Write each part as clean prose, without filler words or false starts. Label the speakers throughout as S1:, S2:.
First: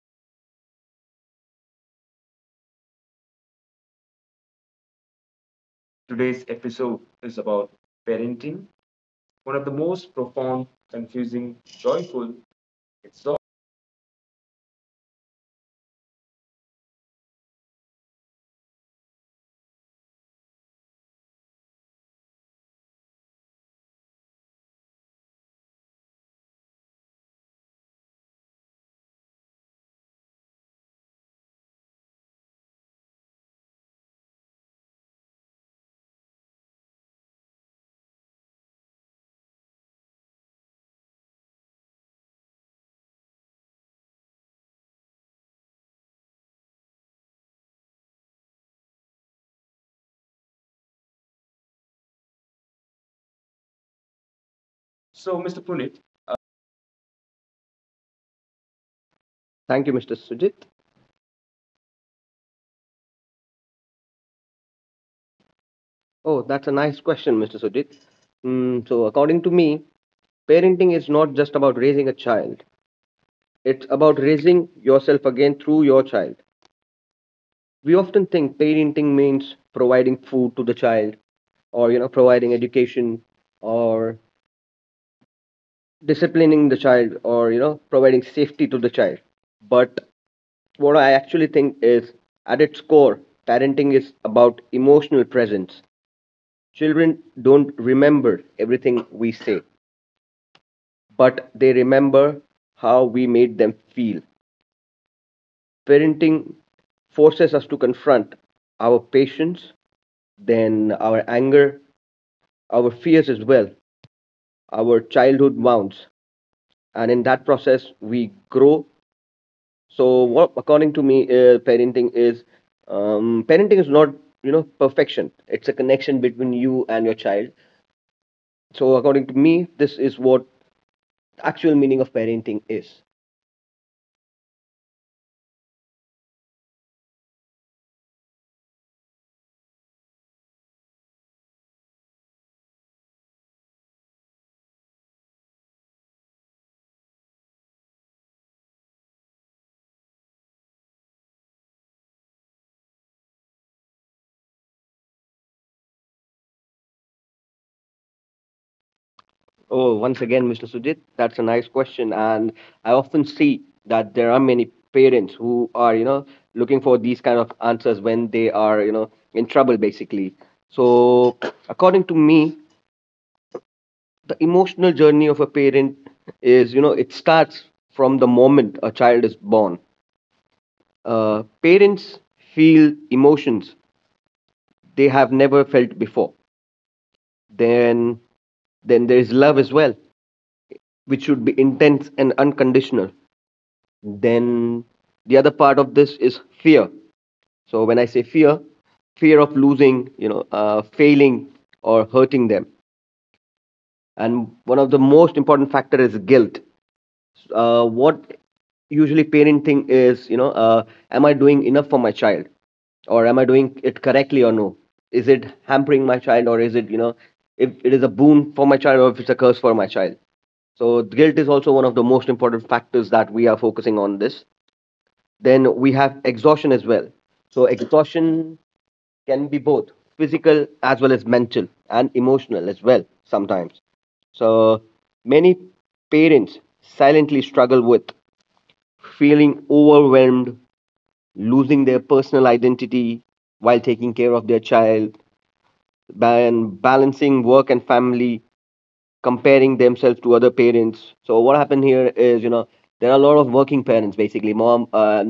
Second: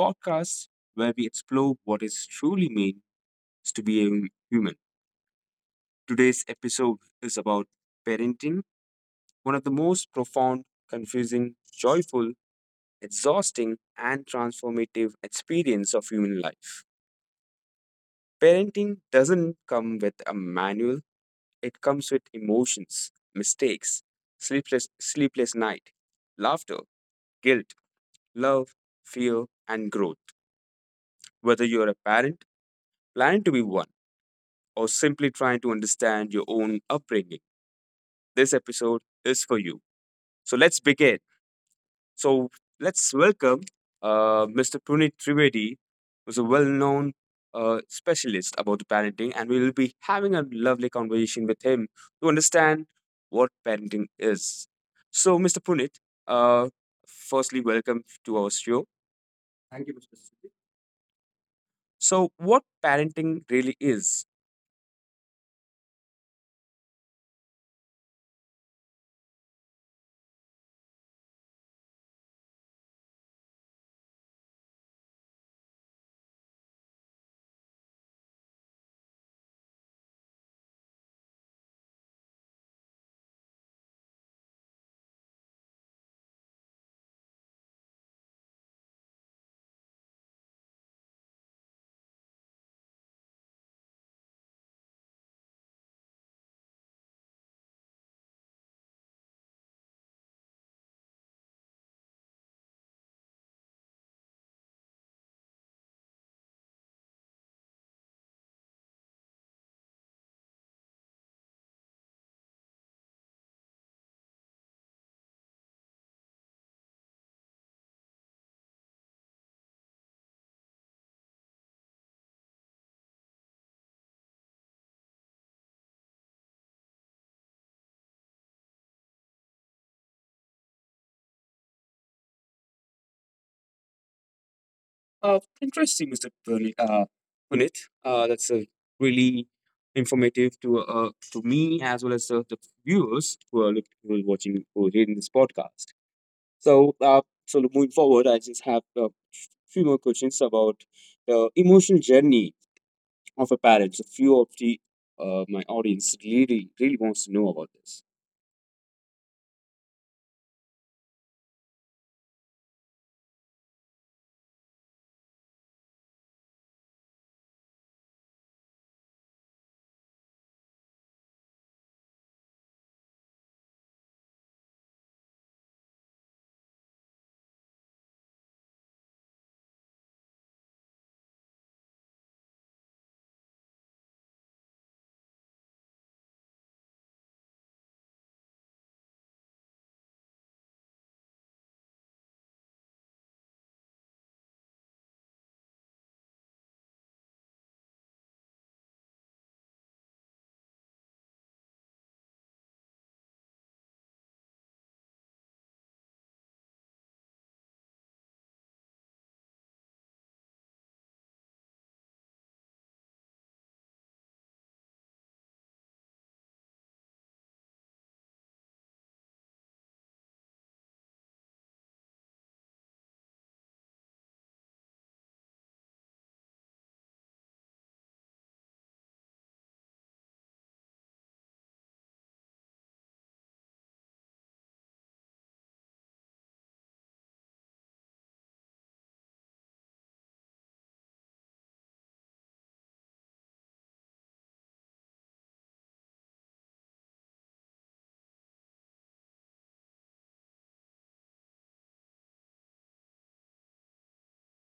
S1: podcast where we explore what it truly means to be a human.
S2: Today's
S1: Today's episode
S2: episode
S1: is
S2: is
S1: about
S2: about
S1: parenting,
S2: parenting,
S1: one
S2: one
S1: of
S2: of
S1: the
S2: the
S1: most
S2: most
S1: profound,
S2: profound,
S1: confusing,
S2: confusing,
S1: joyful,
S2: joyful, its all.
S1: exhausting, and transformative experience of human life. Parenting doesn't come with a manual, it comes with emotions, mistakes, sleepless night, laughter, guilt, love, fear, and growth. Whether you're a parent, planning to be one, or simply trying to understand your own upbringing, this episode is for you. So let's begin. So let's welcome Mr. Puneet Trivedi, who's a well known specialist about the parenting, and we will be having a lovely conversation with him to understand what parenting is.
S2: So,
S1: So,
S2: Mr.
S1: Mr.
S2: Punit.
S1: Puneet, uh, firstly, welcome to our show.
S2: Thank
S1: Thank
S2: you,
S1: you,
S2: Mr.
S1: Mr. Sidhu.
S2: Sujit.
S1: So, what parenting really is?
S2: Oh, that's a nice question, Mr. Sujit. Mm, so, according to me, parenting is not just about raising a child, it's about raising yourself again through your child. We often think parenting means providing food to the child, or providing education, or disciplining the child, or providing safety to the child. But what I actually think is, at its core, parenting is about emotional presence. Children don't remember everything we say, but they remember how we made them feel. Parenting forces us to confront our patience, then our anger, our fears as well, our childhood wounds. And in that process, we grow. So what according to me, parenting is not perfection. It's a connection between you and your child. So according to me, this is what actual meaning of parenting is.
S1: Interesting, Mr. Punit. That's really informative to me as well as the viewers who are who are watching, who are reading this podcast. So, uh, so look, moving forward, I just have a few more questions about the emotional journey of a parent. So, few of the my audience really wants to know about this.
S2: Oh, once again, Mr. Sujit, that's a nice question, and I often see that there are many parents who are looking for these kind of answers when they are in trouble basically. So according to me, the emotional journey of a parent is, it starts from the moment a child is born. Parents feel emotions they have never felt before. Then then there is love as well, which should be intense and unconditional. Then the other part of this is fear. So when I say fear, fear of losing, failing, or hurting them. And one of the most important factor is guilt. What usually parenting is, am I doing enough for my child, or am I doing it correctly or no? Is it hampering my child, or is it, if it is a boon for my child, or if it's a curse for my child? So guilt is also one of the most important factors that we are focusing on this. Then we have exhaustion as well. So exhaustion can be both physical as well as mental and emotional as well. Sometimes so many parents silently struggle with feeling overwhelmed, losing their personal identity while taking care of their child, and balancing work and family, comparing themselves to other parents. So what happened here is, there are a lot of working parents basically. Mom,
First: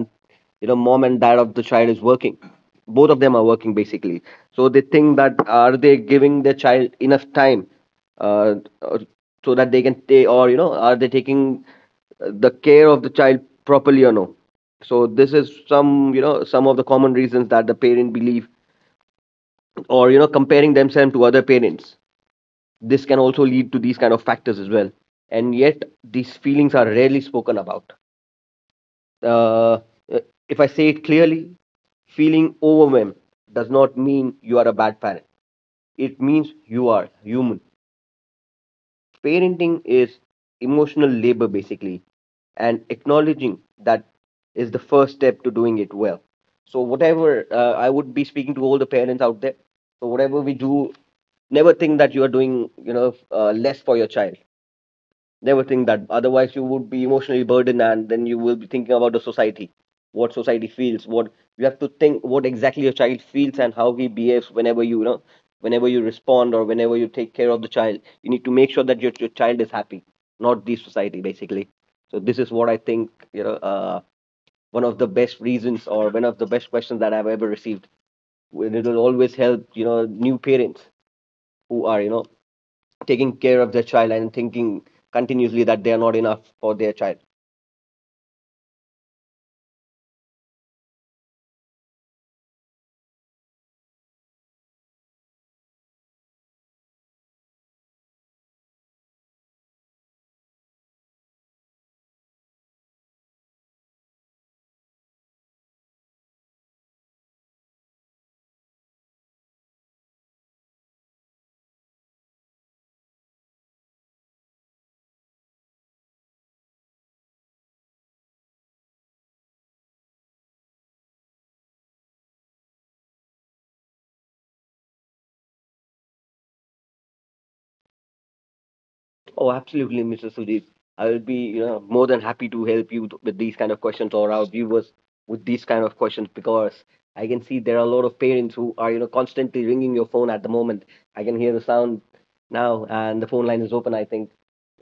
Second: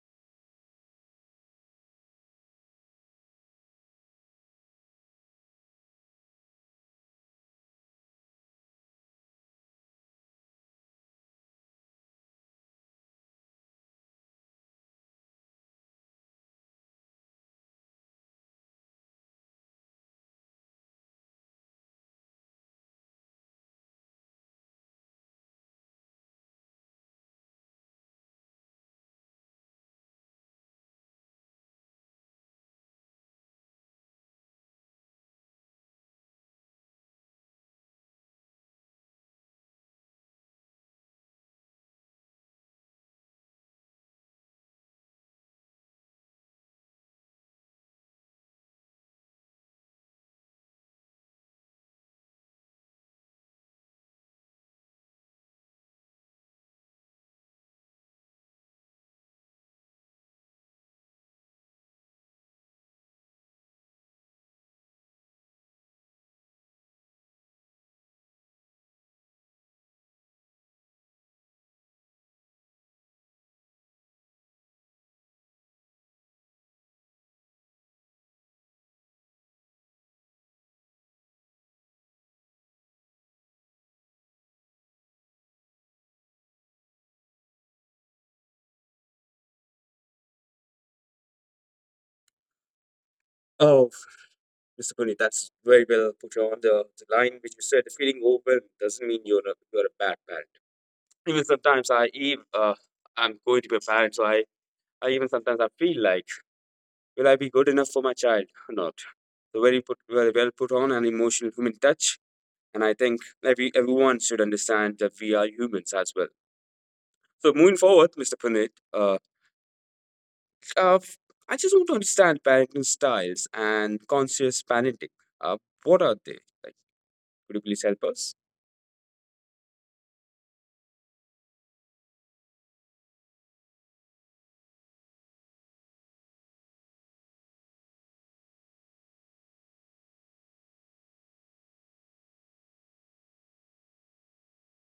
S2: mom and dad of the child is working. Both of them are working basically. So they think that are they giving their child enough time, uh, uh, so that they can stay, or are they taking the care of the child properly or no? So this is some, some of the common reasons that the parent believe, or comparing themselves to other parents. This can also lead to these kind of factors as well. And yet these feelings are rarely spoken about. uh, if I say it clearly, feeling overwhelmed does not mean you are a bad parent. It means you are human. Parenting is emotional labor basically, and acknowledging that is the first step to doing it well. So whatever, I would be speaking to all the parents out there, so whatever we do, never think that you are doing, less for your child. They will think that. Otherwise, you would be emotionally burdened, and then you will be thinking about the society, what society feels, what you have to think, what exactly your child feels, and how he behaves whenever you, whenever you respond or whenever you take care of the child. You need to make sure that your child is happy, not the society, basically. So this is what I think, one of the best reasons or one of the best questions that I've ever received. It'll always help, new parents who are, taking care of their child and thinking continuously that they are not enough for their child.
S1: Oh, Mr. Punit, that's very well put on the line which you said. Feeling open doesn't mean you're a bad parent. Even sometimes I'm going to be a parent, so I even sometimes I feel like, will I be good enough for my child or not? So very put very well put on an emotional human touch, and I think everyone should understand that we are humans as well. So moving forward, Mr. Puneet, uh, I just want to understand parenting styles and conscious parenting. Uh, what are they? Like, could you please help us?
S2: Oh, absolutely, Mr. Sudeep. I will be, more than happy to help you with these kind of questions, or our viewers with these kind of questions, because I can see there are a lot of parents who are, constantly ringing your phone at the moment. I can hear the sound now, and the phone line is open. I think,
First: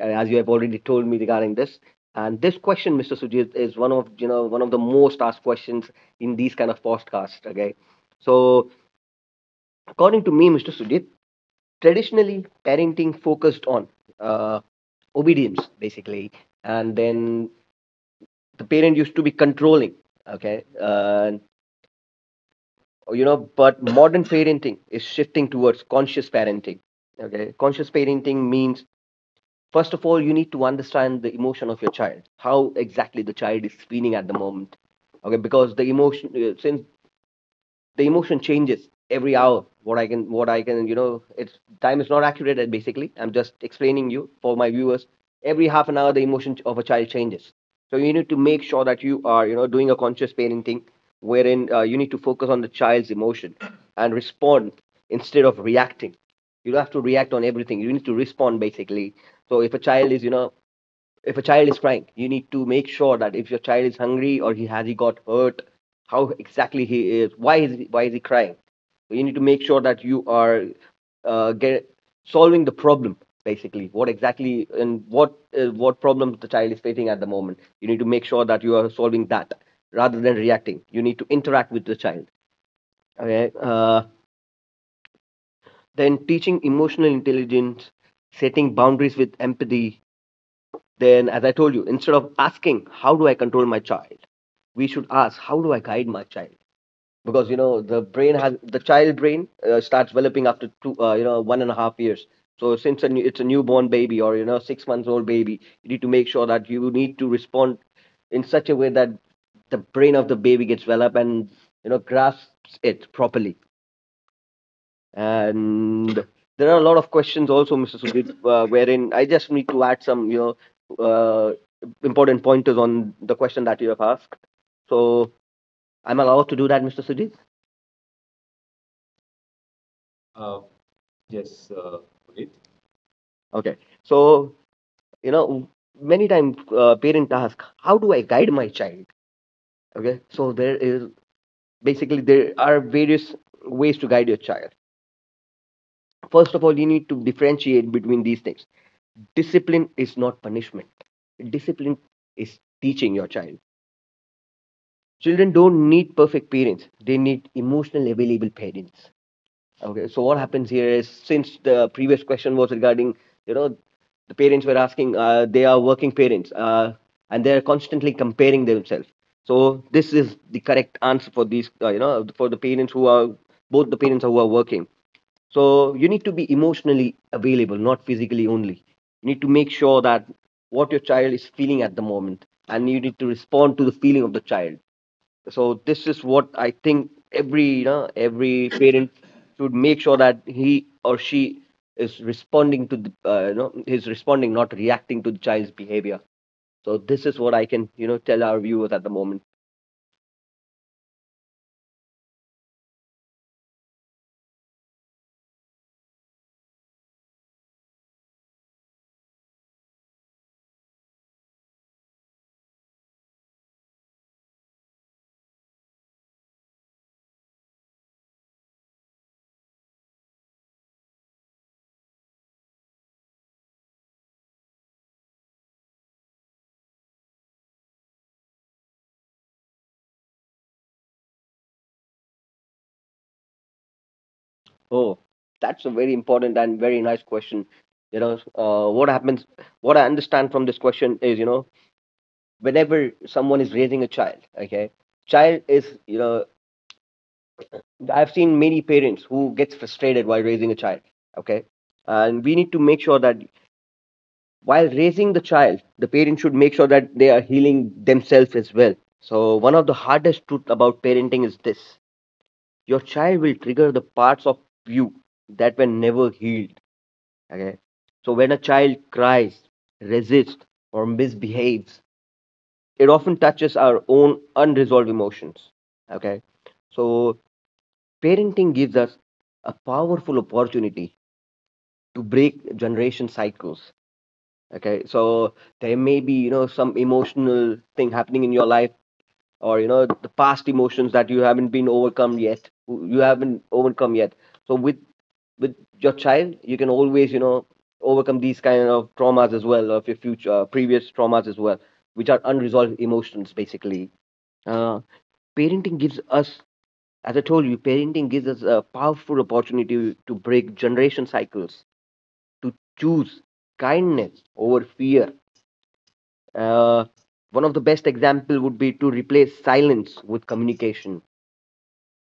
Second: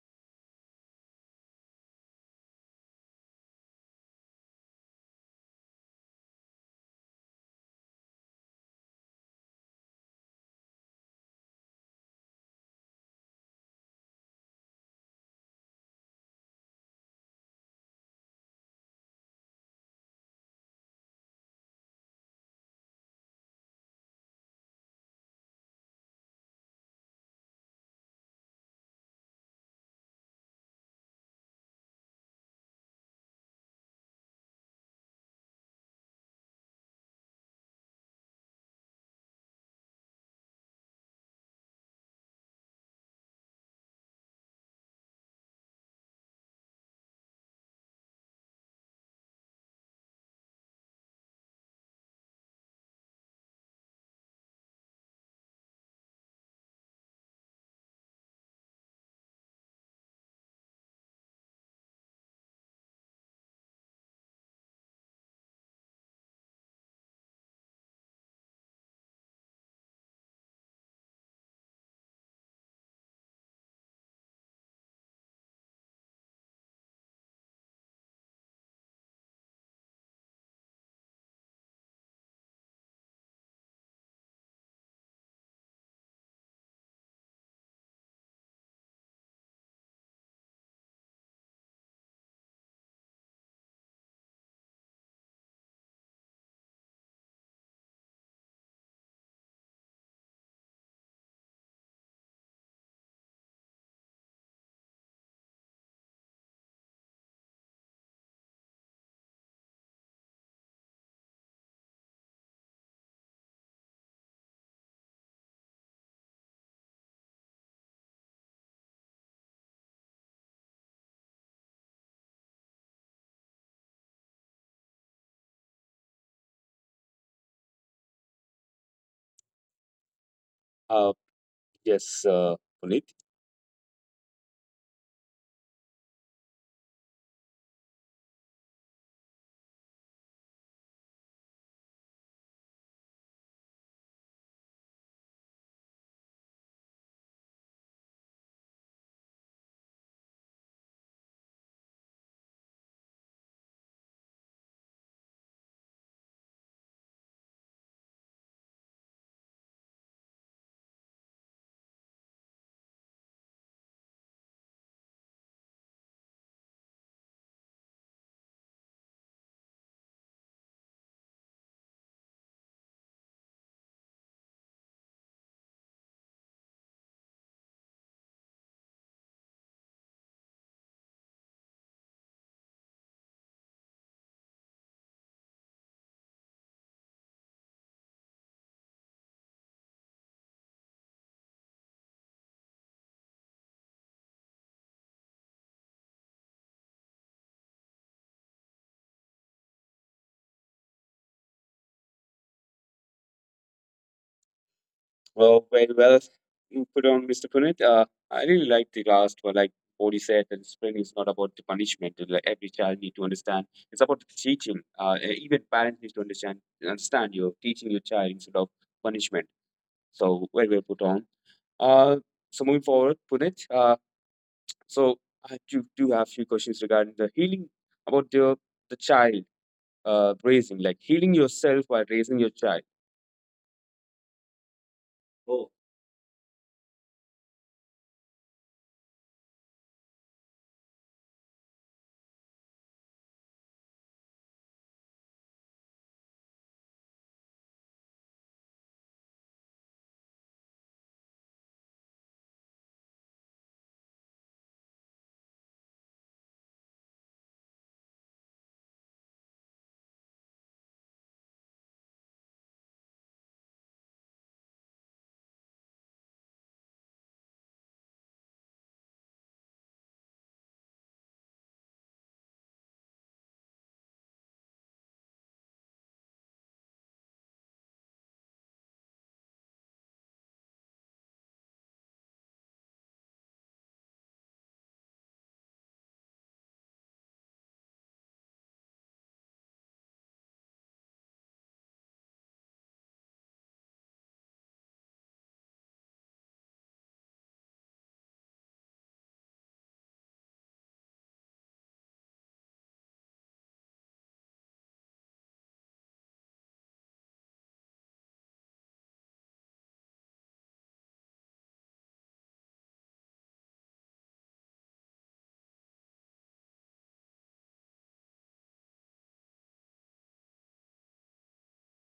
S2: as you have already told me regarding this. And this question, Mr. Sujit, is one of, one of the most asked questions in these kind of podcasts. Okay, so according to me, Mr. Sujit, traditionally parenting focused on, uh, obedience basically, and then the parent used to be controlling. Okay, but modern parenting is shifting towards conscious parenting. Okay, conscious parenting means first of all you need to understand the emotion of your child, how exactly the child is feeling at the moment. Okay, because the emotion, since the emotion changes every hour, what I can, it's time is not accurate, basically I'm just explaining you for my viewers. Every half an hour the emotion of a child changes. So you need to make sure that you are, doing a conscious parenting, wherein you need to focus on the child's emotion and respond instead of reacting. You don't have to react on everything, you need to respond basically. So if a child is, if a child is crying, you need to make sure that if your child is hungry or he got hurt, how exactly he is, why is he crying. So you need to make sure that you are, get solving the problem basically. What exactly and what, what problem the child is facing at the moment, you need to make sure that you are solving that, rather than reacting. You need to interact with the child. Okay, then teaching emotional intelligence, setting boundaries with empathy. Then, as I told you, instead of asking, how do I control my child? We should ask, how do I guide my child? Because, the brain has, the child brain starts developing after two, 1.5 years. So since a new, it's a newborn baby or, 6 months old baby, you need to make sure that you need to respond in such a way that the brain of the baby gets developed and, grasps it properly. And there are a lot of questions also, Mr. Sudhir, wherein I just need to add some, know, uh, important pointers on the question that you have asked. So I'm allowed to do that, Mr. Sudhir. Uh,
S1: Uh,
S2: yes,
S1: yes, uh, Puneet.
S2: okay. So you know, many times parent ask, "How do I guide my child?" Okay. So there is, basically there are various ways to guide your child. First of all, you need to differentiate between these things. Discipline is not punishment. Discipline is teaching your child. Children don't need perfect parents. They need emotional available parents. Okay, so what happens here is since the previous question was regarding, you know, the parents were asking, they are working parents, and they are constantly comparing themselves. So this is the correct answer for these, for the parents who are both the parents who are working. So you need to be emotionally available, not physically only. You need to make sure that what your child is feeling at the moment, and you need to respond to the feeling of the child. So this is what I think every, every parent should make sure that he or she is responding to the, is responding not reacting to the child's behavior. So this is what I can, tell our viewers at the moment.
S1: Well, very well you put on, Mr. Puneet. I really like the last one, like Bodhi said, that discipline is not about the punishment. And, like every child need to understand. It's about the teaching. Even parents need to understand you're teaching your child instead of punishment. So very well put on. Uh, so moving forward, Puneet. So I do have few questions regarding the healing about the child raising, like healing yourself while raising your child.
S2: Oh, that's a very important and very nice question. You know, what happens. What I understand from this question is, whenever someone is raising a child, okay, child is, I've seen many parents who gets frustrated while raising a child. Okay, and we need to make sure that while raising the child, the parent should make sure that they are healing themselves as well. So one of the hardest truth about parenting is this: your child will trigger the parts of you that were never healed. Okay, so when a child cries, resists, or misbehaves, it often touches our own unresolved emotions. Okay, so parenting gives us a powerful opportunity to break generation cycles. Okay, so there may be, you know, some emotional thing happening in your life, or, you know, the past emotions that you haven't overcome yet. So with your child you can always, you know, overcome these kind of traumas as well of your future, previous traumas as well, which are unresolved emotions basically. uh, Parenting gives us, as I told you, parenting gives us a powerful opportunity to break generation cycles, to choose kindness over fear. Uh, One of the best example would be to replace silence with communication.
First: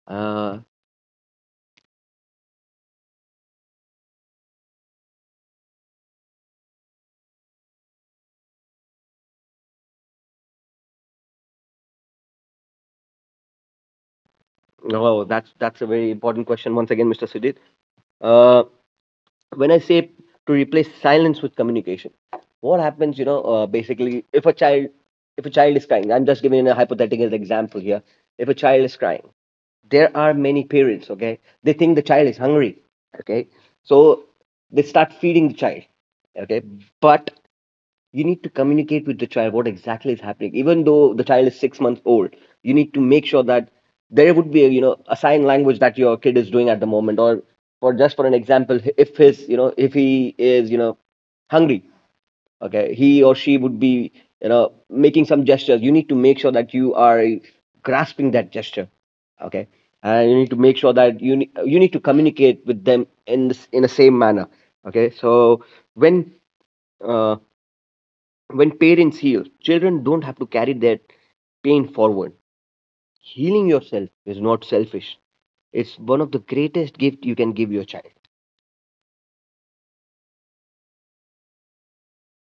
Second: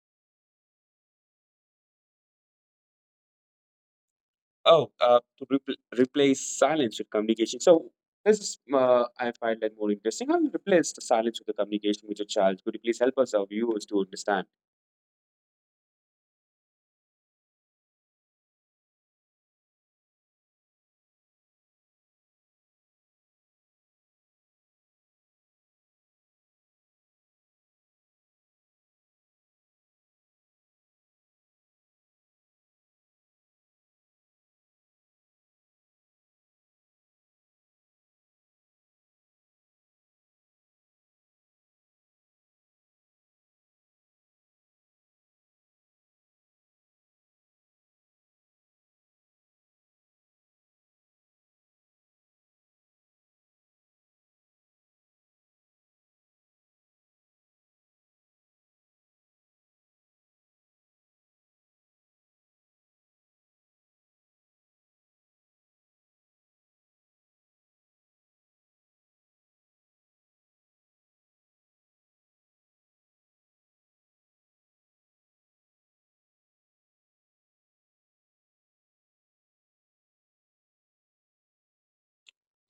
S2: Uh,
S1: Oh, to replace silence with communication. So this is, I find that more interesting. How you replace the silence with the communication with your child? Could you please help us, our viewers, to understand?
S2: oh, that's a very important question once again, Mr. Sudhir. Uh, when I say to replace silence with communication, what happens? You know, basically, if a child is crying, I'm just giving a hypothetical example here. If a child is crying, there are many parents, okay, they think the child is hungry. Okay, so they start feeding the child. Okay, but you need to communicate with the child what exactly is happening, even though the child is 6 months old. You need to make sure that there would be, you know, a sign language that your kid is doing at the moment, or for just for an example, if his, you know, if he is, you know, hungry. Okay, he or she would be, you know, making some gestures. You need to make sure that you are grasping that gesture. Okay, and you need to make sure that you need to communicate with them in the same manner. Okay, so when, uh, when parents heal, children don't have to carry that pain forward. Healing yourself is not selfish. It's one of the greatest gift you can give your child.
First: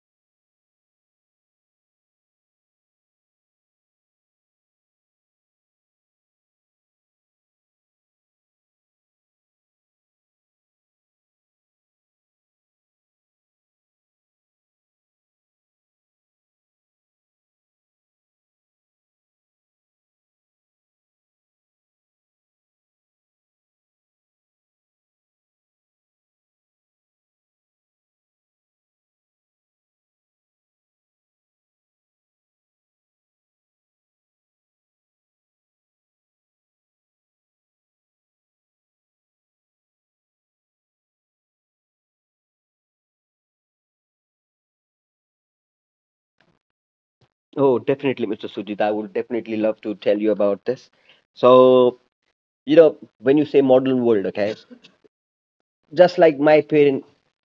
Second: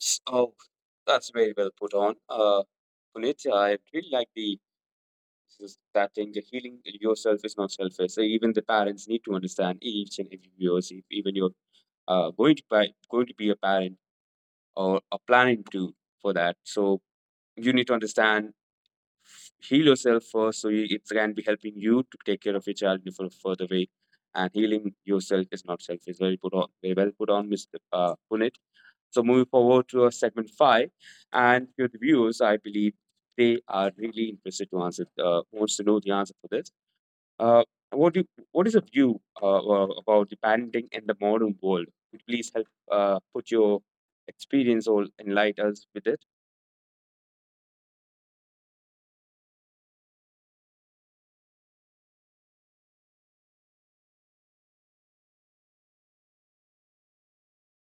S1: Oh, that's very well put on. Puneet, I really like the that thing. The healing yourself is not selfish. So even the parents need to understand each and every viewers, if even you're going to be a parent or are planning to for that. So you need to understand heal yourself first so it can be helping you to take care of your child in a further way, and healing yourself is not selfish. Very put on, very well put on, Mr. Punit. So moving forward to our segment five, and your viewers I believe they are really interested to answer, wants to know the answer for this. uh, what is your view about the parenting in the modern world? Could you please help put your experience or enlighten us with it?
S2: Oh, definitely, Mr. Sujit, I would definitely love to tell you about this. So, you know, when you say modern world, okay, just like my parent,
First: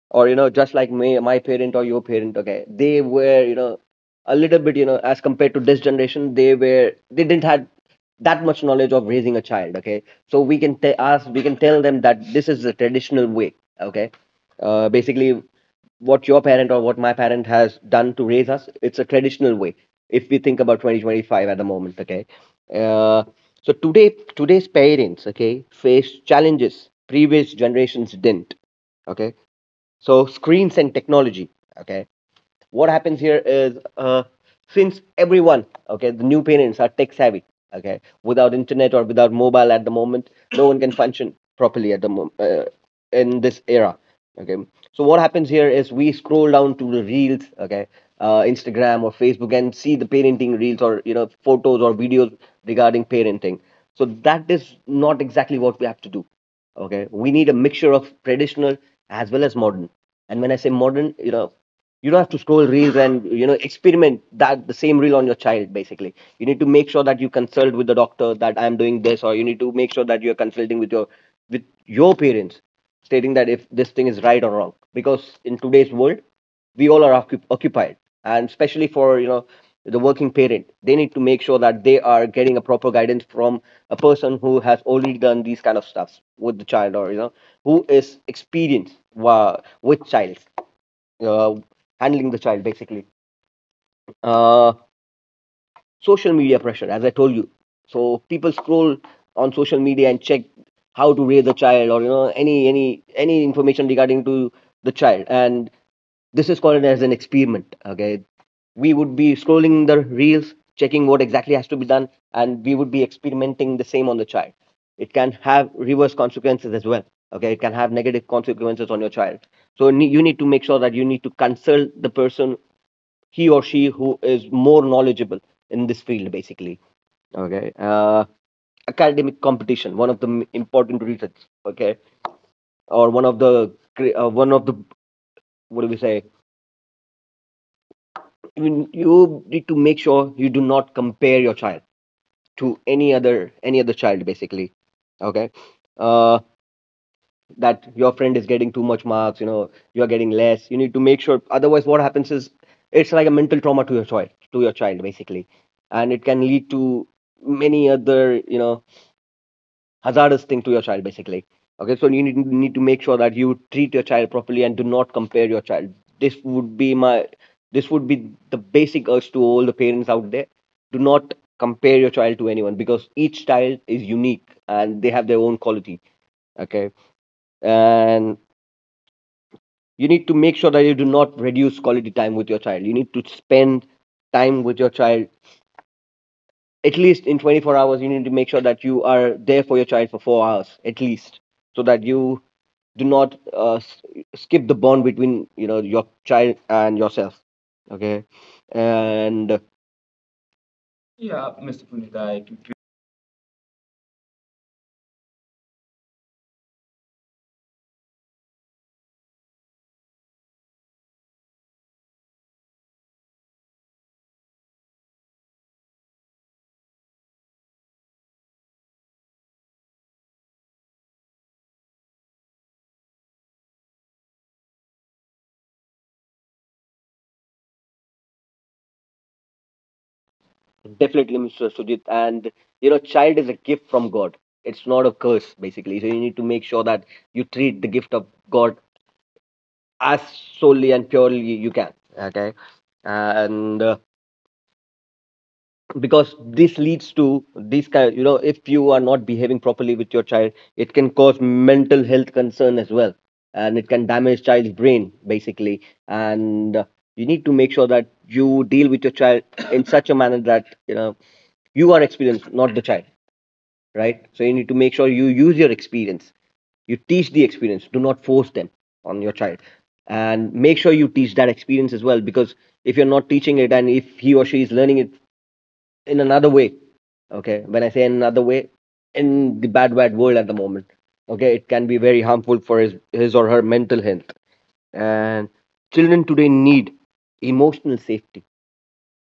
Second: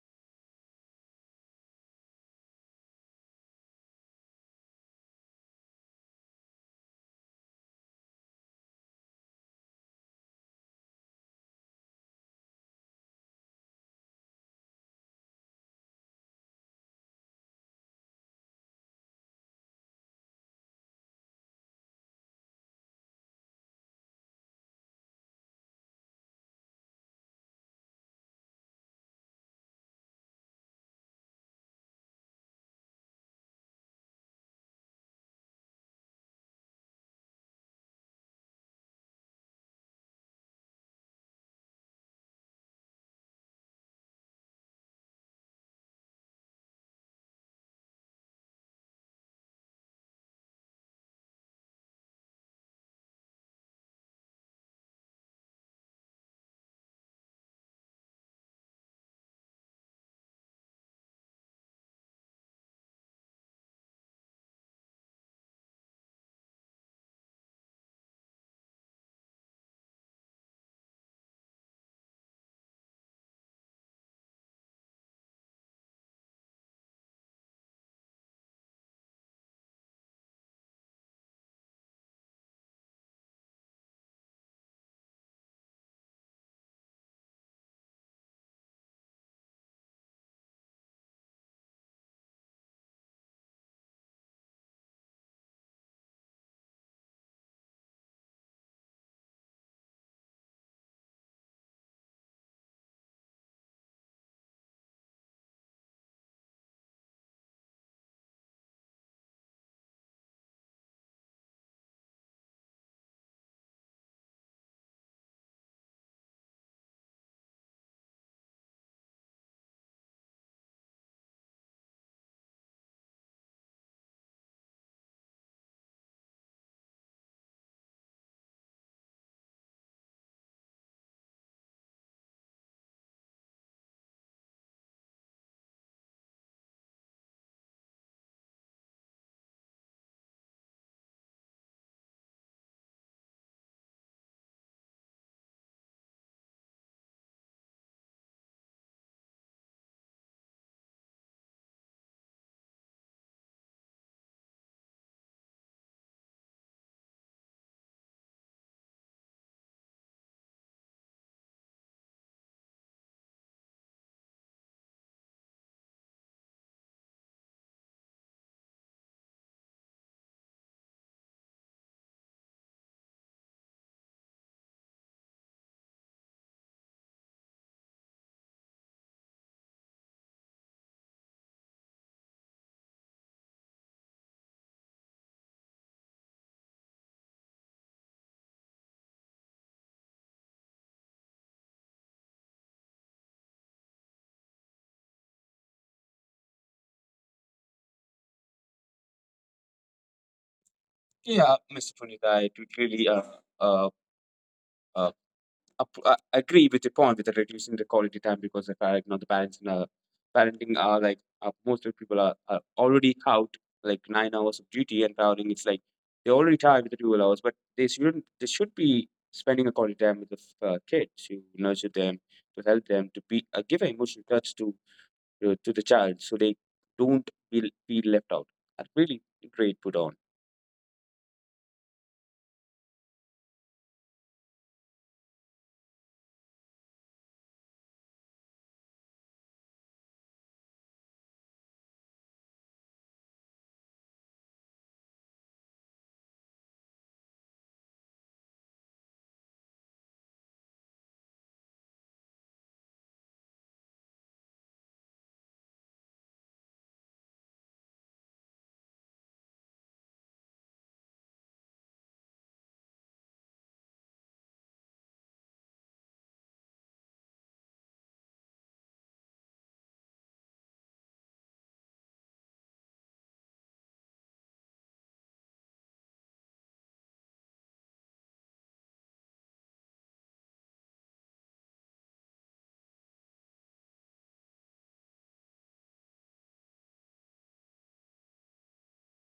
S2: or, you know, just like me, my parent or your parent, okay, they were, you know, a little bit, you know, as compared to this generation, they were, they didn't have that much knowledge of raising a child. Okay, so we can tell them that this is the traditional way. Okay, basically, what your parent or what my parent has done to raise us, it's a traditional way. If we think about 2025 at the moment, okay, uh, so today's parents, okay, face challenges previous generations didn't. Okay, so screens and technology. Okay, what happens here is, since everyone, okay, the new parents are tech savvy. Okay, without internet or without mobile at the moment, no one can function properly at the moment, in this era. Okay, so what happens here is we scroll down to the reels. Okay, Instagram or Facebook, and see the parenting reels, or, you know, photos or videos regarding parenting. So that is not exactly what we have to do. Okay, we need a mixture of traditional as well as modern. And when I say modern, you know, you don't have to scroll reels and, you know, experiment that the same reel on your child. Basically, you need to make sure that you consult with the doctor that I'm doing this, or you need to make sure that you're consulting with your parents, stating that if this thing is right or wrong. Because in today's world, we all are occupied, and especially for, you know, the working parent, they need to make sure that they are getting a proper guidance from a person who has already done these kind of stuffs with the child, or, you know, who is with child, uh, handling the child basically. uh, Social media pressure, as I told you, so people scroll on social media and check how to raise a child, or, you know, any information regarding to the child, and this is called as an experiment. Okay, we would be scrolling the reels, checking what exactly has to be done, and we would be experimenting the same on the child. It can have reverse consequences as well. Okay, it can have negative consequences on your child. So you need to make sure that you need to consult the person, he or she, who is more knowledgeable in this field, basically. Okay, academic competition, one of the important reasons. Okay, or one of the one of the, what do we say, you need to make sure you do not compare your child to any other child basically. Okay, uh, that your friend is getting too much marks, you know, you're getting less, you need to make sure, otherwise what happens is, it's like a mental trauma to your child, to your child basically, and it can lead to many other, you know, hazardous thing to your child basically. Okay, so need to make sure that you treat your child properly and do not compare your child. This would be my, this would be the basic urge to all the parents out there. Do not compare your child to anyone, because each child is unique and they have their own quality. Okay, and you need to make sure that you do not reduce quality time with your child. You need to spend time with your child. At least in 24 hours, you need to make sure that you are there for your child for 4 hours at least, so that you do not skip the bond between, you know, your child and yourself. Okay, and
S1: Yeah,
S2: yeah, Mr.
S1: Mr.
S2: Puneet,
S1: Punit,
S2: I
S1: I do
S2: completely.
S1: really uh, uh, agree with your point with the reducing the quality time, because if I you the parents in parenting are like most of the people are already out like 9 hours of duty and traveling. It's like they're already tired with the 2 hours, but they shouldn't. They should be spending a quality time with the kids to nurture them, to help them, to be give an emotional touch to to the child so they don't feel left out. I really great put on.
S2: Definitely, Mr. Sujit, and, you know, child is a gift from God. It's not a curse basically, so you need to make sure that you treat the gift of God as solely and purely you can. Okay, and because this leads to this kind, you know, if you are not behaving properly with your child, it can cause mental health concern as well, and it can damage child's brain basically. And you need to make sure that you deal with your child in such a manner that, you know, you are experienced, not the child, right? So you need to make sure you use your experience, you teach the experience, do not force them on your child, and make sure you teach that experience as well, because if you're not teaching it, and if he or she is learning it in another way. Okay, when I say in another way, in the bad bad world at the moment. Okay, it can be very harmful for his or her mental health. And children today need emotional safety,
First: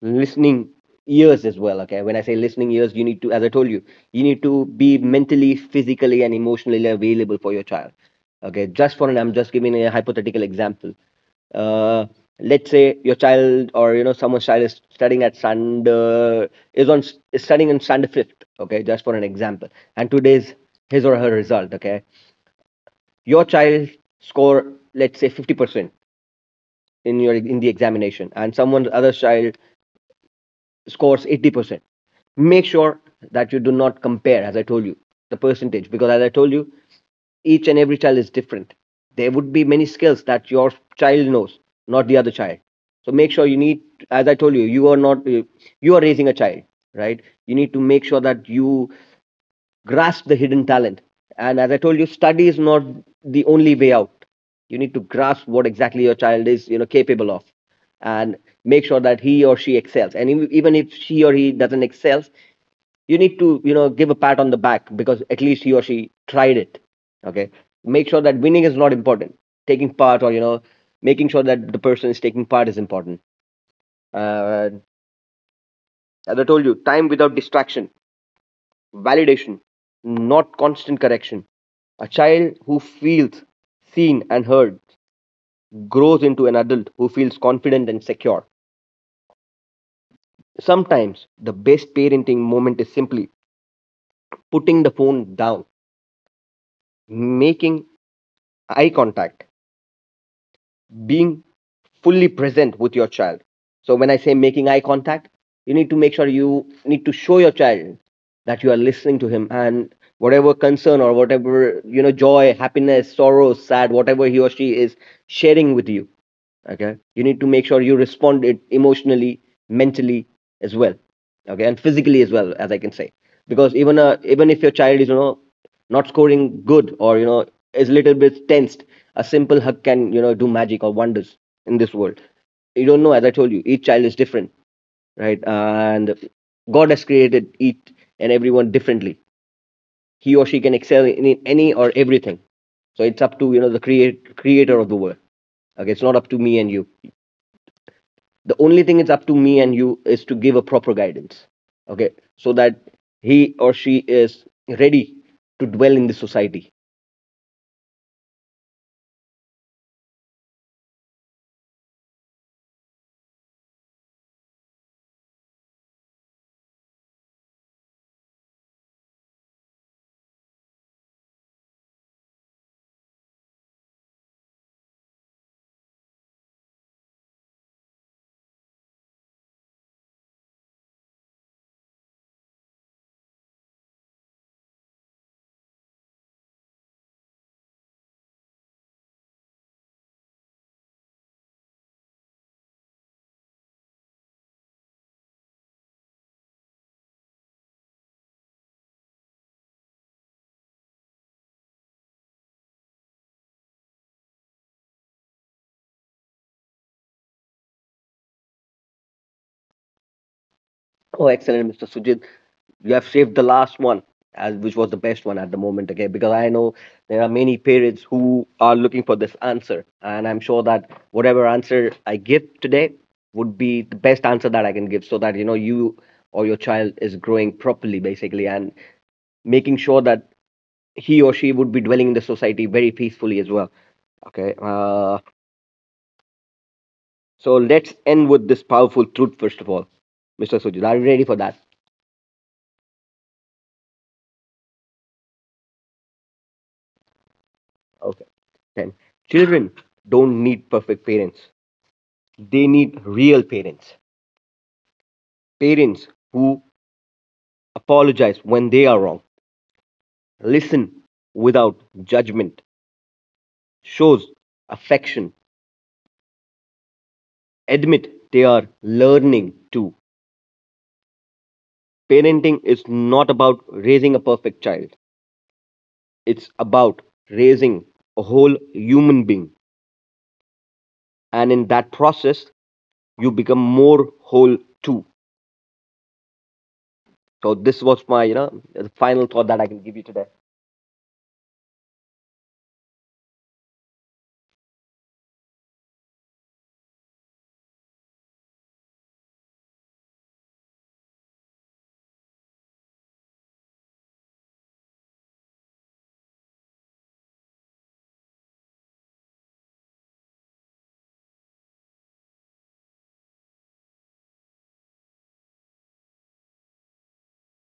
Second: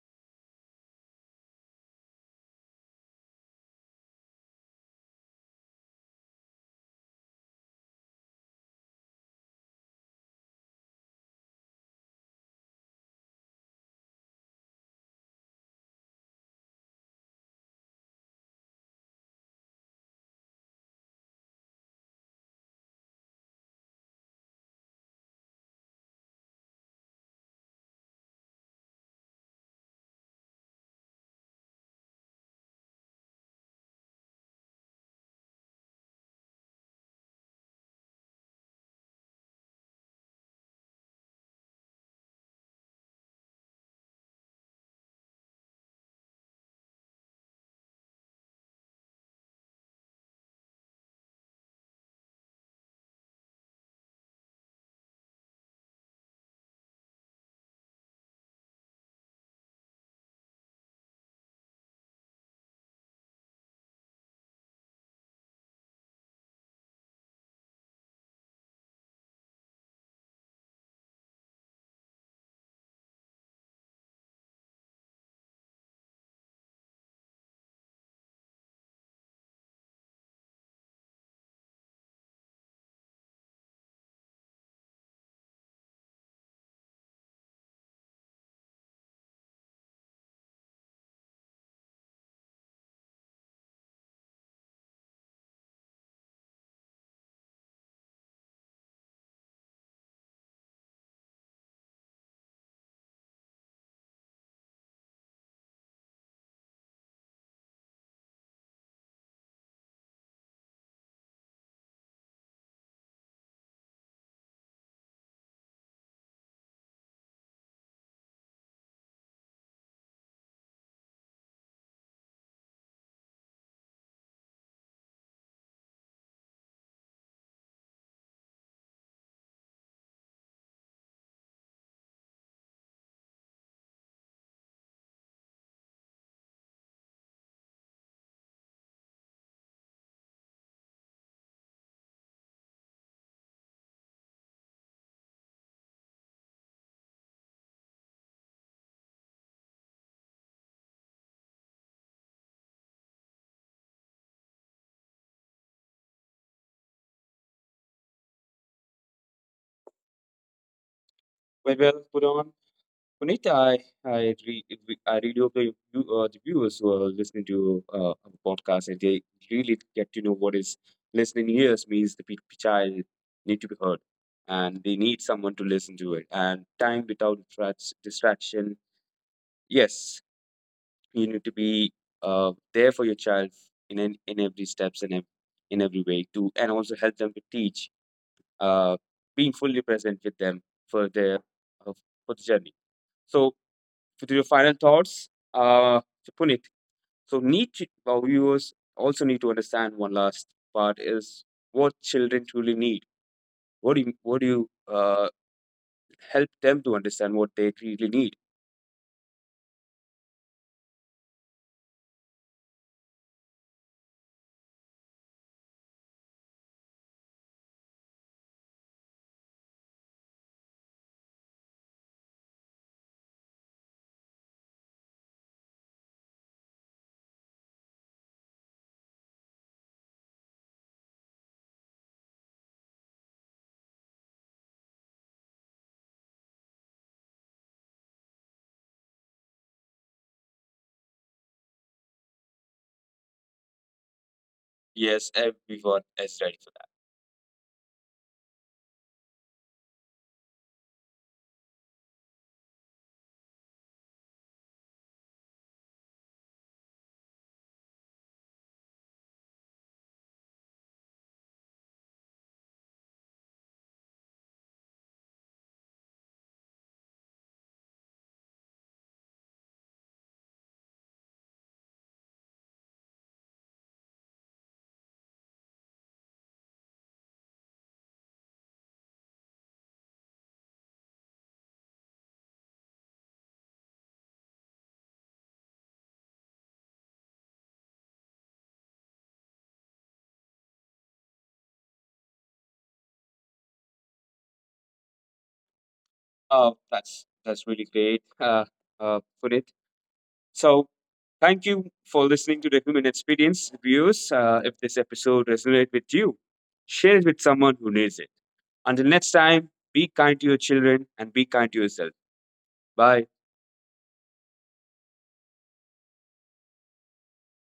S2: listening ears as well. Okay, when I say listening ears, you need to, as I told you, you need to be mentally, physically, and emotionally available for your child. Okay, just for an I'm just giving a hypothetical example. uh let's say your child, or, you know, someone's child is studying at stand is on is studying in standard fifth. Okay, just for an example. And today's his or her result, okay, your child score, let's say, 50% in your in the examination, and someone other child scores 80%. Make sure that you do not compare, as I told you, the percentage, because as I told you, each and every child is different. There would be many skills that your child knows, not the other child. So make sure you need, as I told you, you are not, you are raising a child, right? You need to make sure that you grasp the hidden talent. And as I told you, study is not the only way out. You need to grasp what exactly your child is, you know, capable of, and make sure that he or she excels. And even if she or he doesn't excel, you need to, you know, give a pat on the back, because at least he or she tried it. Okay. Make sure that winning is not important. Taking part, or, you know, making sure that the person is taking part is important. Uh, as I told you, time without distraction, validation, not constant correction. A child who feels seen and heard grows into an adult who feels confident and secure. Sometimes the best parenting moment is simply putting the phone down, making eye contact, being fully present with your child. So when I say making eye contact, you need to make sure you need to show your child that you are listening to him, and whatever concern, or whatever, you know, joy, happiness, sorrow, sad, whatever he or she is sharing with you. Okay, you need to make sure you respond it emotionally, mentally as well, okay, and physically as well, as I can say. Because even, even if your child is, you know, not scoring good, or, you know, is a little bit tensed, a simple hug can, you know, do magic or wonders in this world. You don't know, as I told you, each child is different, right? And God has created each and everyone differently. He or she can excel in any or everything. So it's up to, you know, the creator of the world. Okay, it's not up to me and you. The only thing it's up to me and you is to give a proper guidance. Okay, so that he or she is ready to dwell in this society.
S1: Very well put on. Puneet, I really hope the viewers who are listening to our podcast and they really get to know what is listening ears means. The child need to be heard, and they need someone to listen to it. And time without distraction. Yes, you need to be there for your child in every steps and in every way to, and also help them to teach. Uh, Being fully present with them for their uh, for the journey. So with your final thoughts, uh, Puneet. So, need to, our viewers also need to understand one last part is what children truly need. What do you help them to understand what they really need?
S2: Oh, excellent, Mr. Sujit, you have saved the last one as which was the best one at the moment. Okay, because I know there are many parents who are looking for this answer, and I'm sure that whatever answer I give today would be the best answer that I can give, so that, you know, you or your child is growing properly basically, and making sure that he or she would be dwelling in the society very peacefully as well. Okay. So let's end with this powerful truth, first of all, Mr. Sujit. Are you ready for that?
S1: Yes, everyone is ready for that.
S2: Okay. Then children don't need perfect parents. They need real parents. Parents who apologize when they are wrong, listen without judgment, shows affection, admit they are learning too. Parenting is not about raising a perfect child. It's about raising a whole human being, and in that process, you become more whole too. So this was my, you know, the final thought that I can give you today.
S1: Oh, that's really great, Puneet. So, thank you for listening to the Human Experience Reviews. If this episode resonated with you, share it with someone who needs it. Until next time, be kind to your children and be kind to yourself. Bye.